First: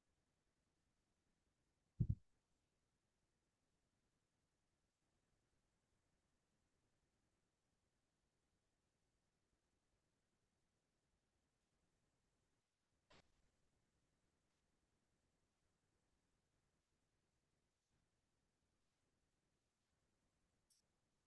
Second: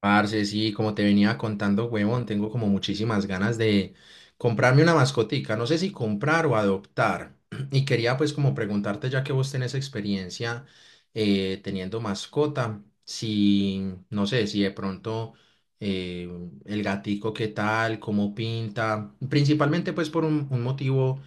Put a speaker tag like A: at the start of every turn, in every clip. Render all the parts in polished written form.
A: Parce, sí, como te venía contando, huevón, tengo como muchísimas ganas de comprarme una mascotica, no sé si comprar o adoptar. Y quería pues como preguntarte, ya que vos tenés experiencia teniendo mascota, si, no sé, si de pronto eh, el gatico qué tal, cómo pinta, principalmente pues por un motivo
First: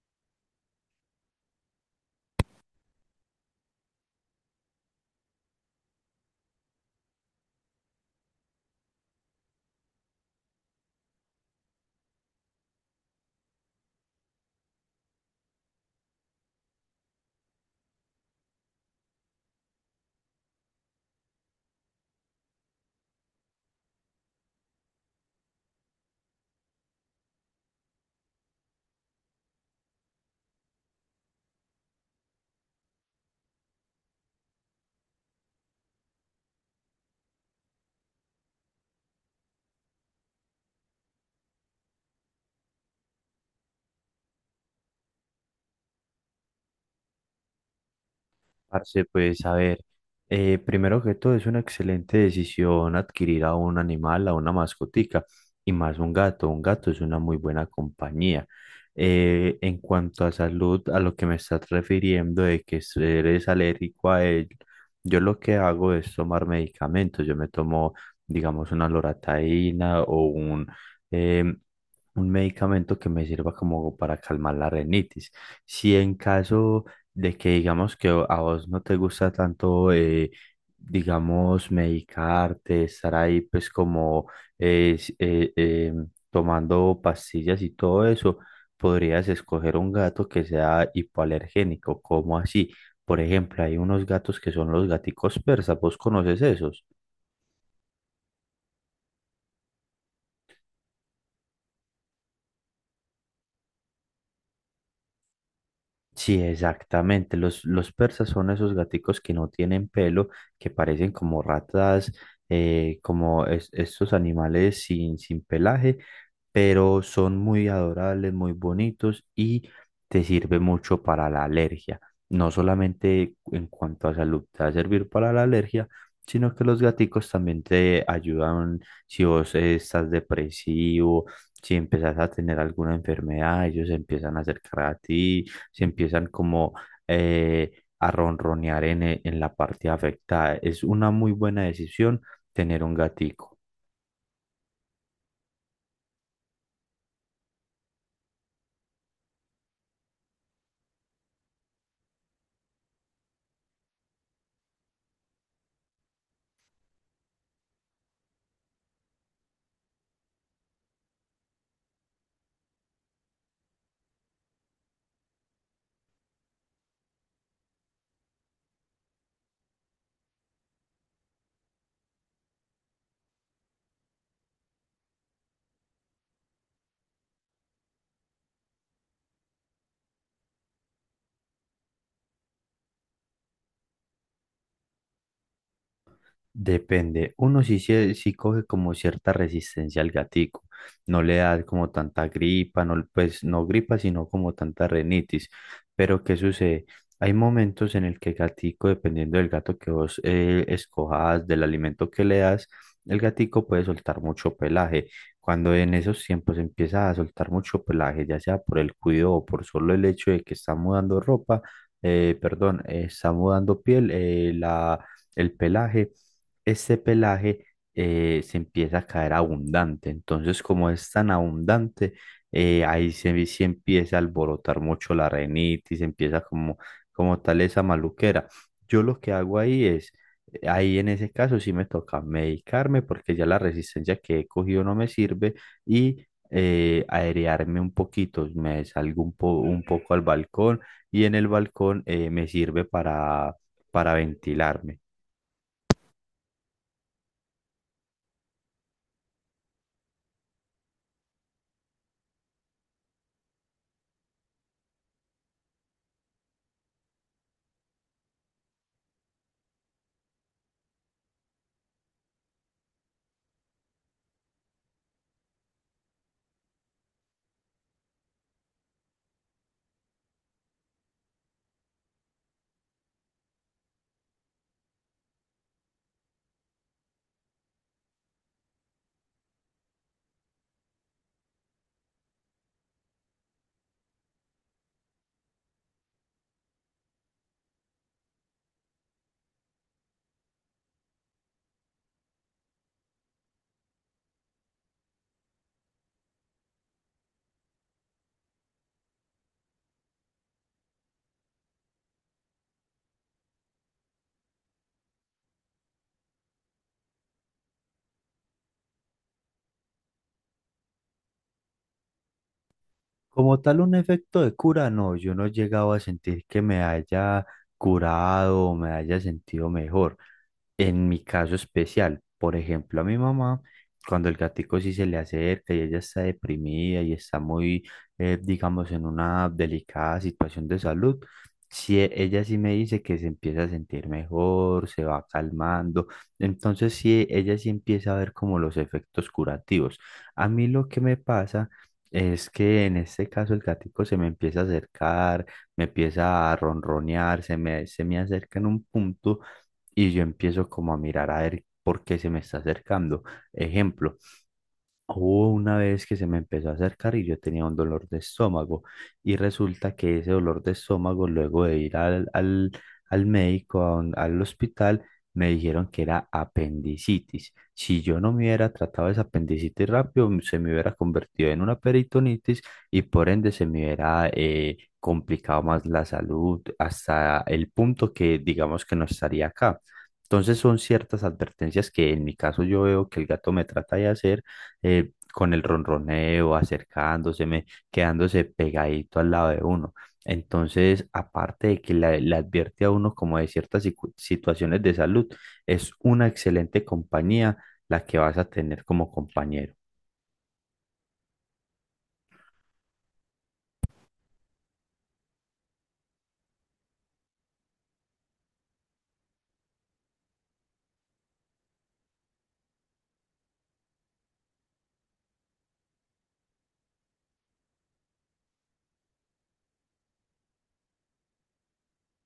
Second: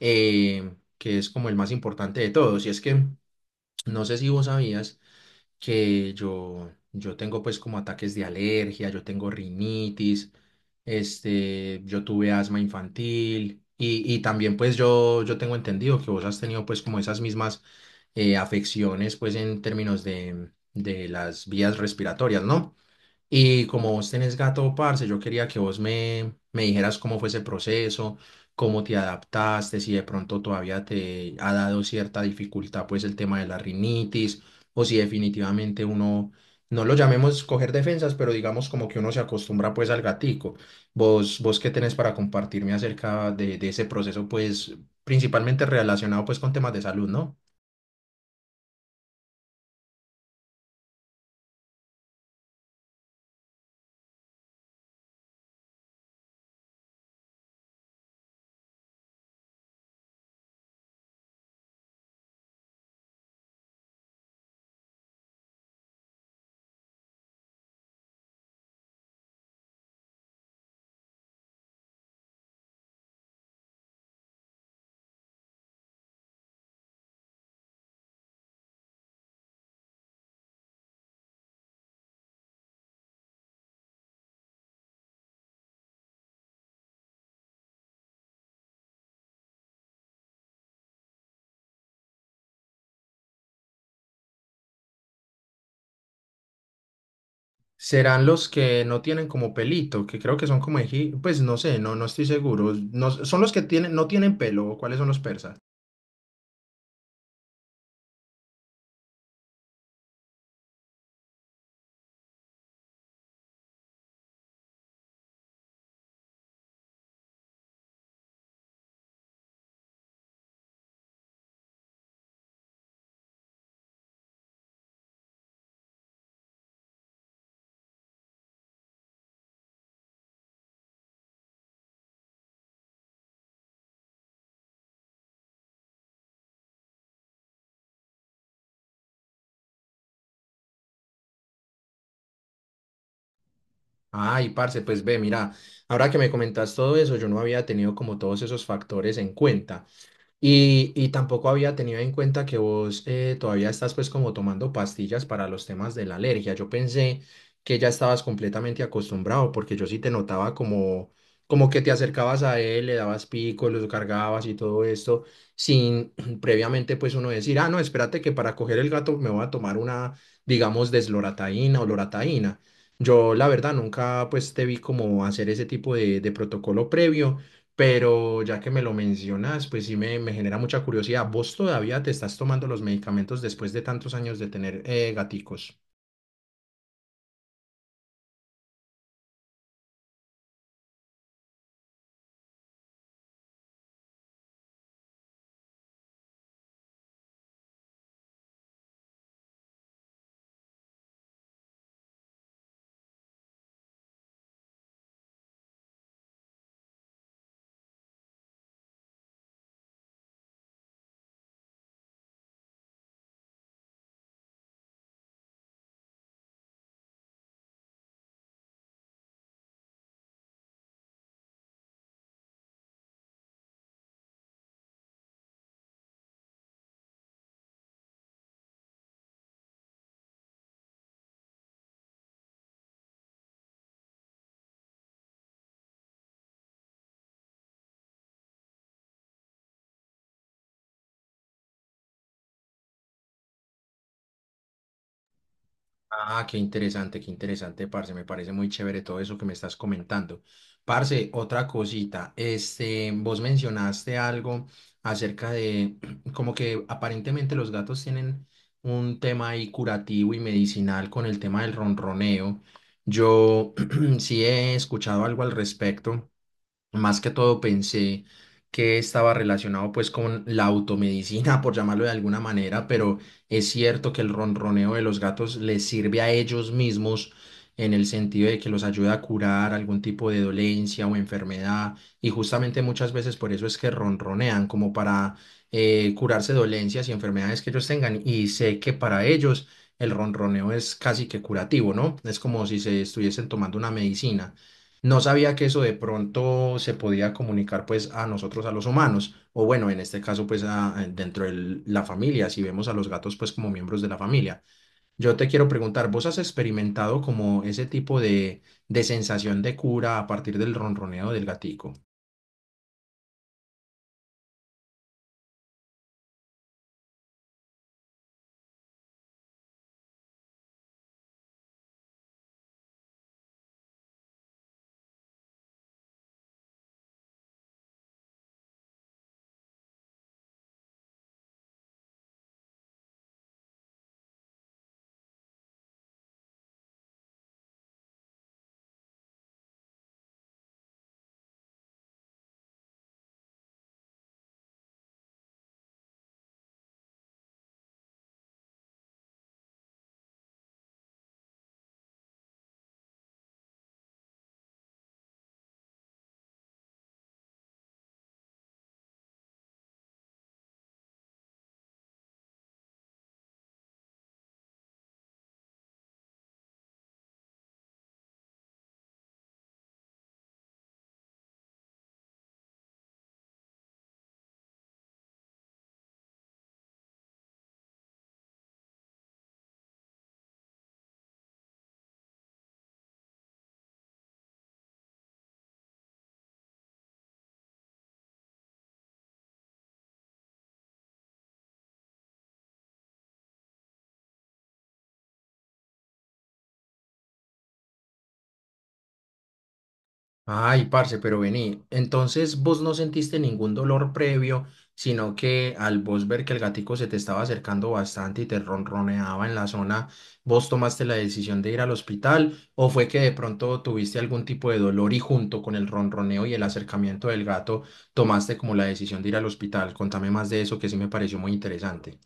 A: que es como el más importante de todos, y es que no sé si vos sabías que yo tengo pues como ataques de alergia, yo tengo rinitis, este, yo tuve asma infantil y también pues yo tengo entendido que vos has tenido pues como esas mismas afecciones pues en términos de las vías respiratorias, ¿no? Y como vos tenés gato, parce, yo quería que vos me dijeras cómo fue ese proceso, cómo te adaptaste, si de pronto todavía te ha dado cierta dificultad, pues el tema de la rinitis, o si definitivamente uno, no lo llamemos coger defensas, pero digamos como que uno se acostumbra pues al gatico. Vos qué tenés para compartirme acerca de ese proceso, pues principalmente relacionado pues con temas de salud, ¿no?
B: Parce, pues a ver, primero que todo es una excelente decisión adquirir a un animal, a una mascotica y más un gato. Un gato es una muy buena compañía. En cuanto a salud, a lo que me estás refiriendo de que eres alérgico a él, yo lo que hago es tomar medicamentos. Yo me tomo, digamos, una loratadina o em, un medicamento que me sirva como para calmar la rinitis. Si en caso de que digamos que a vos no te gusta tanto, digamos, medicarte, estar ahí pues como eh, s- eh, eh, tomando pastillas y todo eso, podrías escoger un gato que sea hipoalergénico, como así. Por ejemplo, hay unos gatos que son los gaticos persas, ¿vos conoces esos?
A: Serán los que no tienen como pelito, que creo que son como pues no sé, no, no estoy seguro. No, son los que tienen, no tienen pelo, ¿o cuáles son los persas?
B: Sí, exactamente. Los persas son esos gaticos que no tienen pelo, que parecen como ratas, como estos animales sin pelaje, pero son muy adorables, muy bonitos y te sirve mucho para la alergia. No solamente en cuanto a salud te va a servir para la alergia, sino que los gaticos también te ayudan si vos estás depresivo, si empezás a tener alguna enfermedad, ellos se empiezan a acercar a ti, se empiezan como a ronronear en en la parte afectada. Es una muy buena decisión tener un gatico.
A: Ay, parce, pues ve, mira, ahora que me comentas todo eso, yo no había tenido como todos esos factores en cuenta. Y tampoco había tenido en cuenta que vos todavía estás pues como tomando pastillas para los temas de la alergia. Yo pensé que ya estabas completamente acostumbrado porque yo sí te notaba como, como que te acercabas a él, le dabas picos, los cargabas y todo esto sin previamente pues uno decir, ah, no, espérate que para coger el gato me voy a tomar una, digamos, deslorataína o lorataína. Yo la verdad nunca pues te vi como hacer ese tipo de protocolo previo. Pero ya que me lo mencionas, pues sí me genera mucha curiosidad. ¿Vos todavía te estás tomando los medicamentos después de tantos años de tener gaticos?
B: Depende. Uno sí coge como cierta resistencia al gatico. No le da como tanta gripa, no, pues no gripa, sino como tanta renitis. Pero ¿qué sucede? Hay momentos en el que el gatico, dependiendo del gato que vos escojas, del alimento que le das, el gatico puede soltar mucho pelaje. Cuando en esos tiempos empieza a soltar mucho pelaje, ya sea por el cuidado o por solo el hecho de que está mudando ropa, perdón, está mudando piel, el pelaje este pelaje se empieza a caer abundante. Entonces, como es tan abundante, ahí se empieza a alborotar mucho la renitis, empieza como, como tal esa maluquera. Yo lo que hago ahí en ese caso sí me toca medicarme porque ya la resistencia que he cogido no me sirve y aerearme un poquito, me salgo un poco al balcón y en el balcón me sirve para ventilarme.
A: Ah, qué interesante, parce. Me parece muy chévere todo eso que me estás comentando. Parce, otra cosita. Este, vos mencionaste algo acerca de como que aparentemente los gatos tienen un tema ahí curativo y medicinal con el tema del ronroneo. Yo sí he escuchado algo al respecto. Más que todo pensé que estaba relacionado pues con la automedicina, por llamarlo de alguna manera, pero es cierto que el ronroneo de los gatos les sirve a ellos mismos en el sentido de que los ayuda a curar algún tipo de dolencia o enfermedad y justamente muchas veces por eso es que ronronean como para curarse dolencias y enfermedades que ellos tengan y sé que para ellos el ronroneo es casi que curativo, ¿no? Es como si se estuviesen tomando una medicina. No sabía que eso de pronto se podía comunicar pues a nosotros, a los humanos, o bueno, en este caso pues dentro de la familia, si vemos a los gatos pues como miembros de la familia. Yo te quiero preguntar, ¿vos has experimentado como ese tipo de sensación de cura a partir del ronroneo del gatico?
B: Como tal, un efecto de cura, no, yo no he llegado a sentir que me haya curado o me haya sentido mejor. En mi caso especial, por ejemplo, a mi mamá, cuando el gatico sí se le acerca y ella está deprimida y está muy, digamos, en una delicada situación de salud, sí, ella sí me dice que se empieza a sentir mejor, se va calmando, entonces sí, ella sí empieza a ver como los efectos curativos. A mí lo que me pasa es que en este caso el gatico se me empieza a acercar, me empieza a ronronear, se me acerca en un punto y yo empiezo como a mirar a ver por qué se me está acercando. Ejemplo. Hubo una vez que se me empezó a acercar y yo tenía un dolor de estómago y resulta que ese dolor de estómago luego de ir al médico, al hospital, me dijeron que era apendicitis. Si yo no me hubiera tratado esa apendicitis rápido, se me hubiera convertido en una peritonitis y por ende se me hubiera complicado más la salud hasta el punto que digamos que no estaría acá. Entonces son ciertas advertencias que en mi caso yo veo que el gato me trata de hacer con el ronroneo, acercándoseme, quedándose pegadito al lado de uno. Entonces, aparte de que le advierte a uno como de ciertas situaciones de salud, es una excelente compañía la que vas a tener como compañero.
A: Ay, parce, pero vení. Entonces vos no sentiste ningún dolor previo, sino que al vos ver que el gatico se te estaba acercando bastante y te ronroneaba en la zona, ¿vos tomaste la decisión de ir al hospital o fue que de pronto tuviste algún tipo de dolor y junto con el ronroneo y el acercamiento del gato tomaste como la decisión de ir al hospital? Contame más de eso que sí me pareció muy interesante.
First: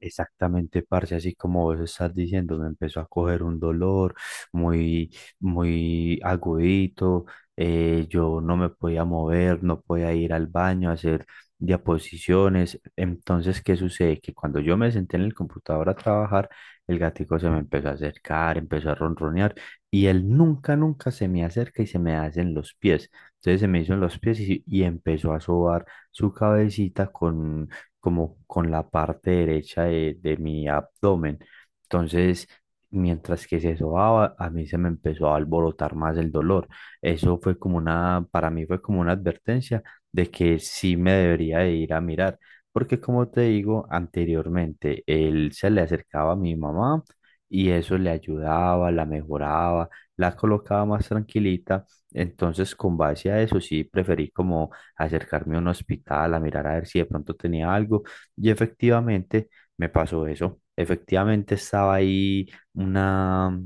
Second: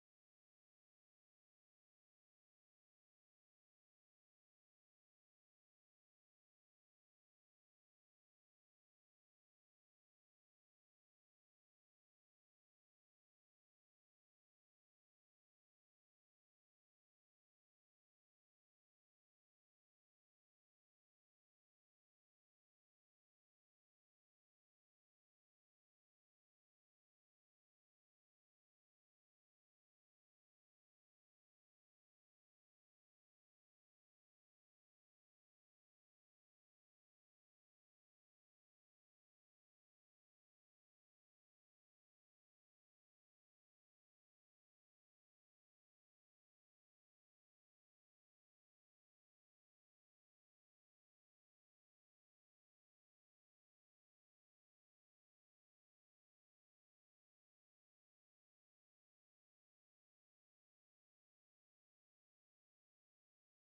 B: Exactamente, parce, así como vos estás diciendo, me empezó a coger un dolor muy, muy agudito, yo no me podía mover, no podía ir al baño a hacer diaposiciones. Entonces, ¿qué sucede? Que cuando yo me senté en el computador a trabajar, el gatico se me empezó a acercar, empezó a ronronear y él nunca, nunca se me acerca y se me hace en los pies. Entonces se me hizo en los pies y empezó a sobar su cabecita con como con la parte derecha de mi abdomen. Entonces, mientras que se sobaba, a mí se me empezó a alborotar más el dolor. Eso fue como una, para mí fue como una advertencia de que sí me debería de ir a mirar, porque como te digo anteriormente, él se le acercaba a mi mamá y eso le ayudaba, la mejoraba, la colocaba más tranquilita. Entonces, con base a eso, sí preferí como acercarme a un hospital, a mirar a ver si de pronto tenía algo. Y efectivamente me pasó eso. Efectivamente estaba ahí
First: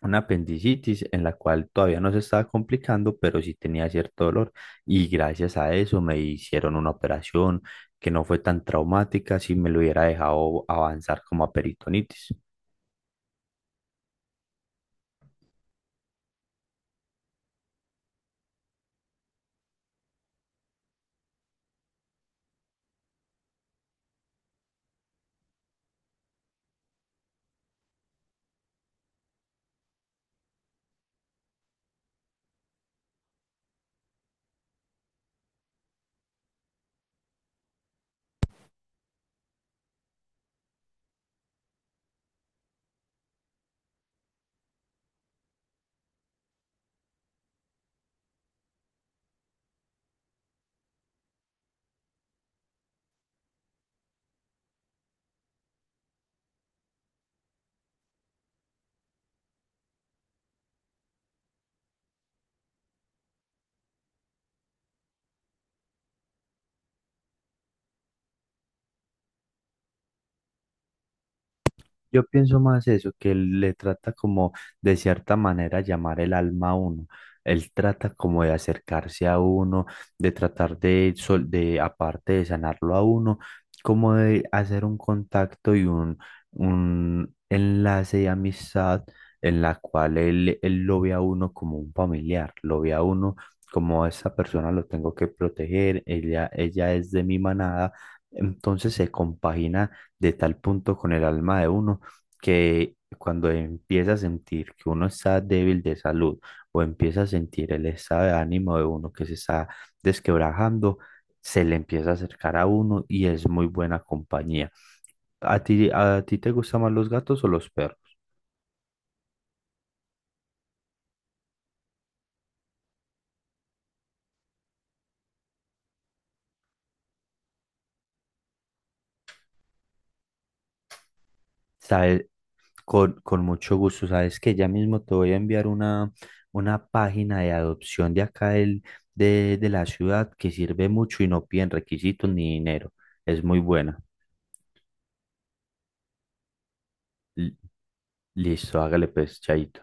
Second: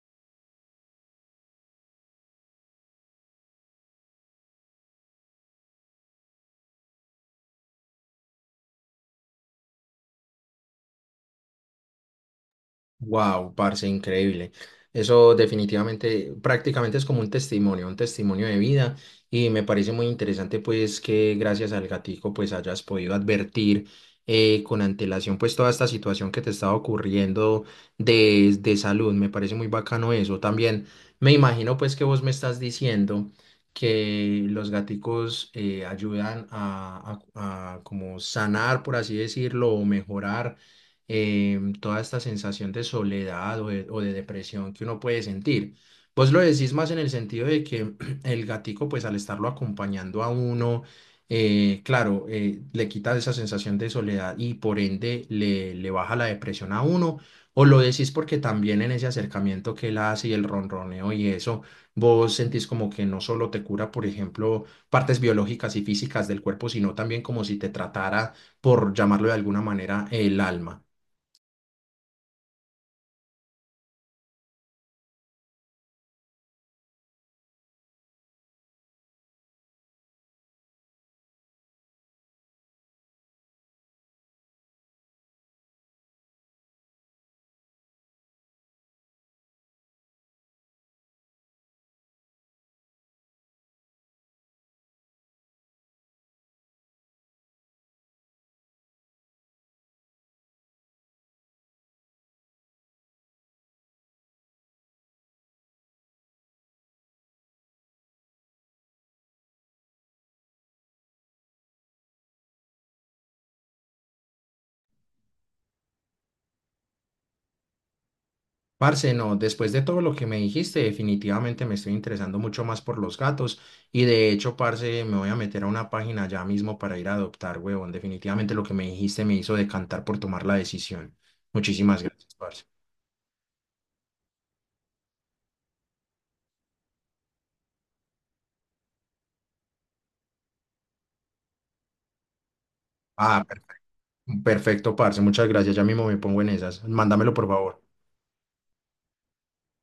B: una apendicitis en la cual todavía no se estaba complicando, pero sí tenía cierto dolor. Y gracias a eso me hicieron una operación que no fue tan traumática si me lo hubiera dejado avanzar como a peritonitis.
A: Wow, parce, increíble. Eso definitivamente, prácticamente es como un testimonio de vida y me parece muy interesante pues que gracias al gatico pues hayas podido advertir con antelación pues toda esta situación que te estaba ocurriendo de salud. Me parece muy bacano eso. También me imagino pues que vos me estás diciendo que los gaticos ayudan a, a como sanar, por así decirlo, o mejorar toda esta sensación de soledad o de depresión que uno puede sentir. Vos lo decís más en el sentido de que el gatico, pues al estarlo acompañando a uno, claro, le quita esa sensación de soledad y por ende le baja la depresión a uno. O lo decís porque también en ese acercamiento que él hace y el ronroneo y eso, vos sentís como que no solo te cura, por ejemplo, partes biológicas y físicas del cuerpo, sino también como si te tratara, por llamarlo de alguna manera, el alma.
B: Yo pienso más eso, que él le trata como de cierta manera llamar el alma a uno. Él trata como de acercarse a uno, de tratar de, de aparte de sanarlo a uno, como de hacer un contacto y un enlace de amistad en la cual él, él lo ve a uno como un familiar, lo ve a uno como esa persona lo tengo que proteger, ella es de mi manada, entonces se compagina de tal punto con el alma de uno que cuando empieza a sentir que uno está débil de salud o empieza a sentir el estado de ánimo de uno que se está desquebrajando, se le empieza a acercar a uno y es muy buena compañía. A ti te gustan más los gatos o los perros?
A: Parce, no, después de todo lo que me dijiste, definitivamente me estoy interesando mucho más por los gatos y de hecho, parce, me voy a meter a una página ya mismo para ir a adoptar, huevón. Definitivamente lo que me dijiste me hizo decantar por tomar la decisión. Muchísimas
B: Sabes,
A: gracias, parce.
B: con mucho gusto, sabes que ya mismo te voy a enviar una página de adopción de acá de la ciudad que sirve mucho y no piden requisitos ni dinero.
A: Ah,
B: Es muy
A: per-
B: buena.
A: Perfecto, parce, muchas gracias. Ya mismo me pongo en esas. Mándamelo, por
B: L-
A: favor.
B: Listo, hágale pues, chaito.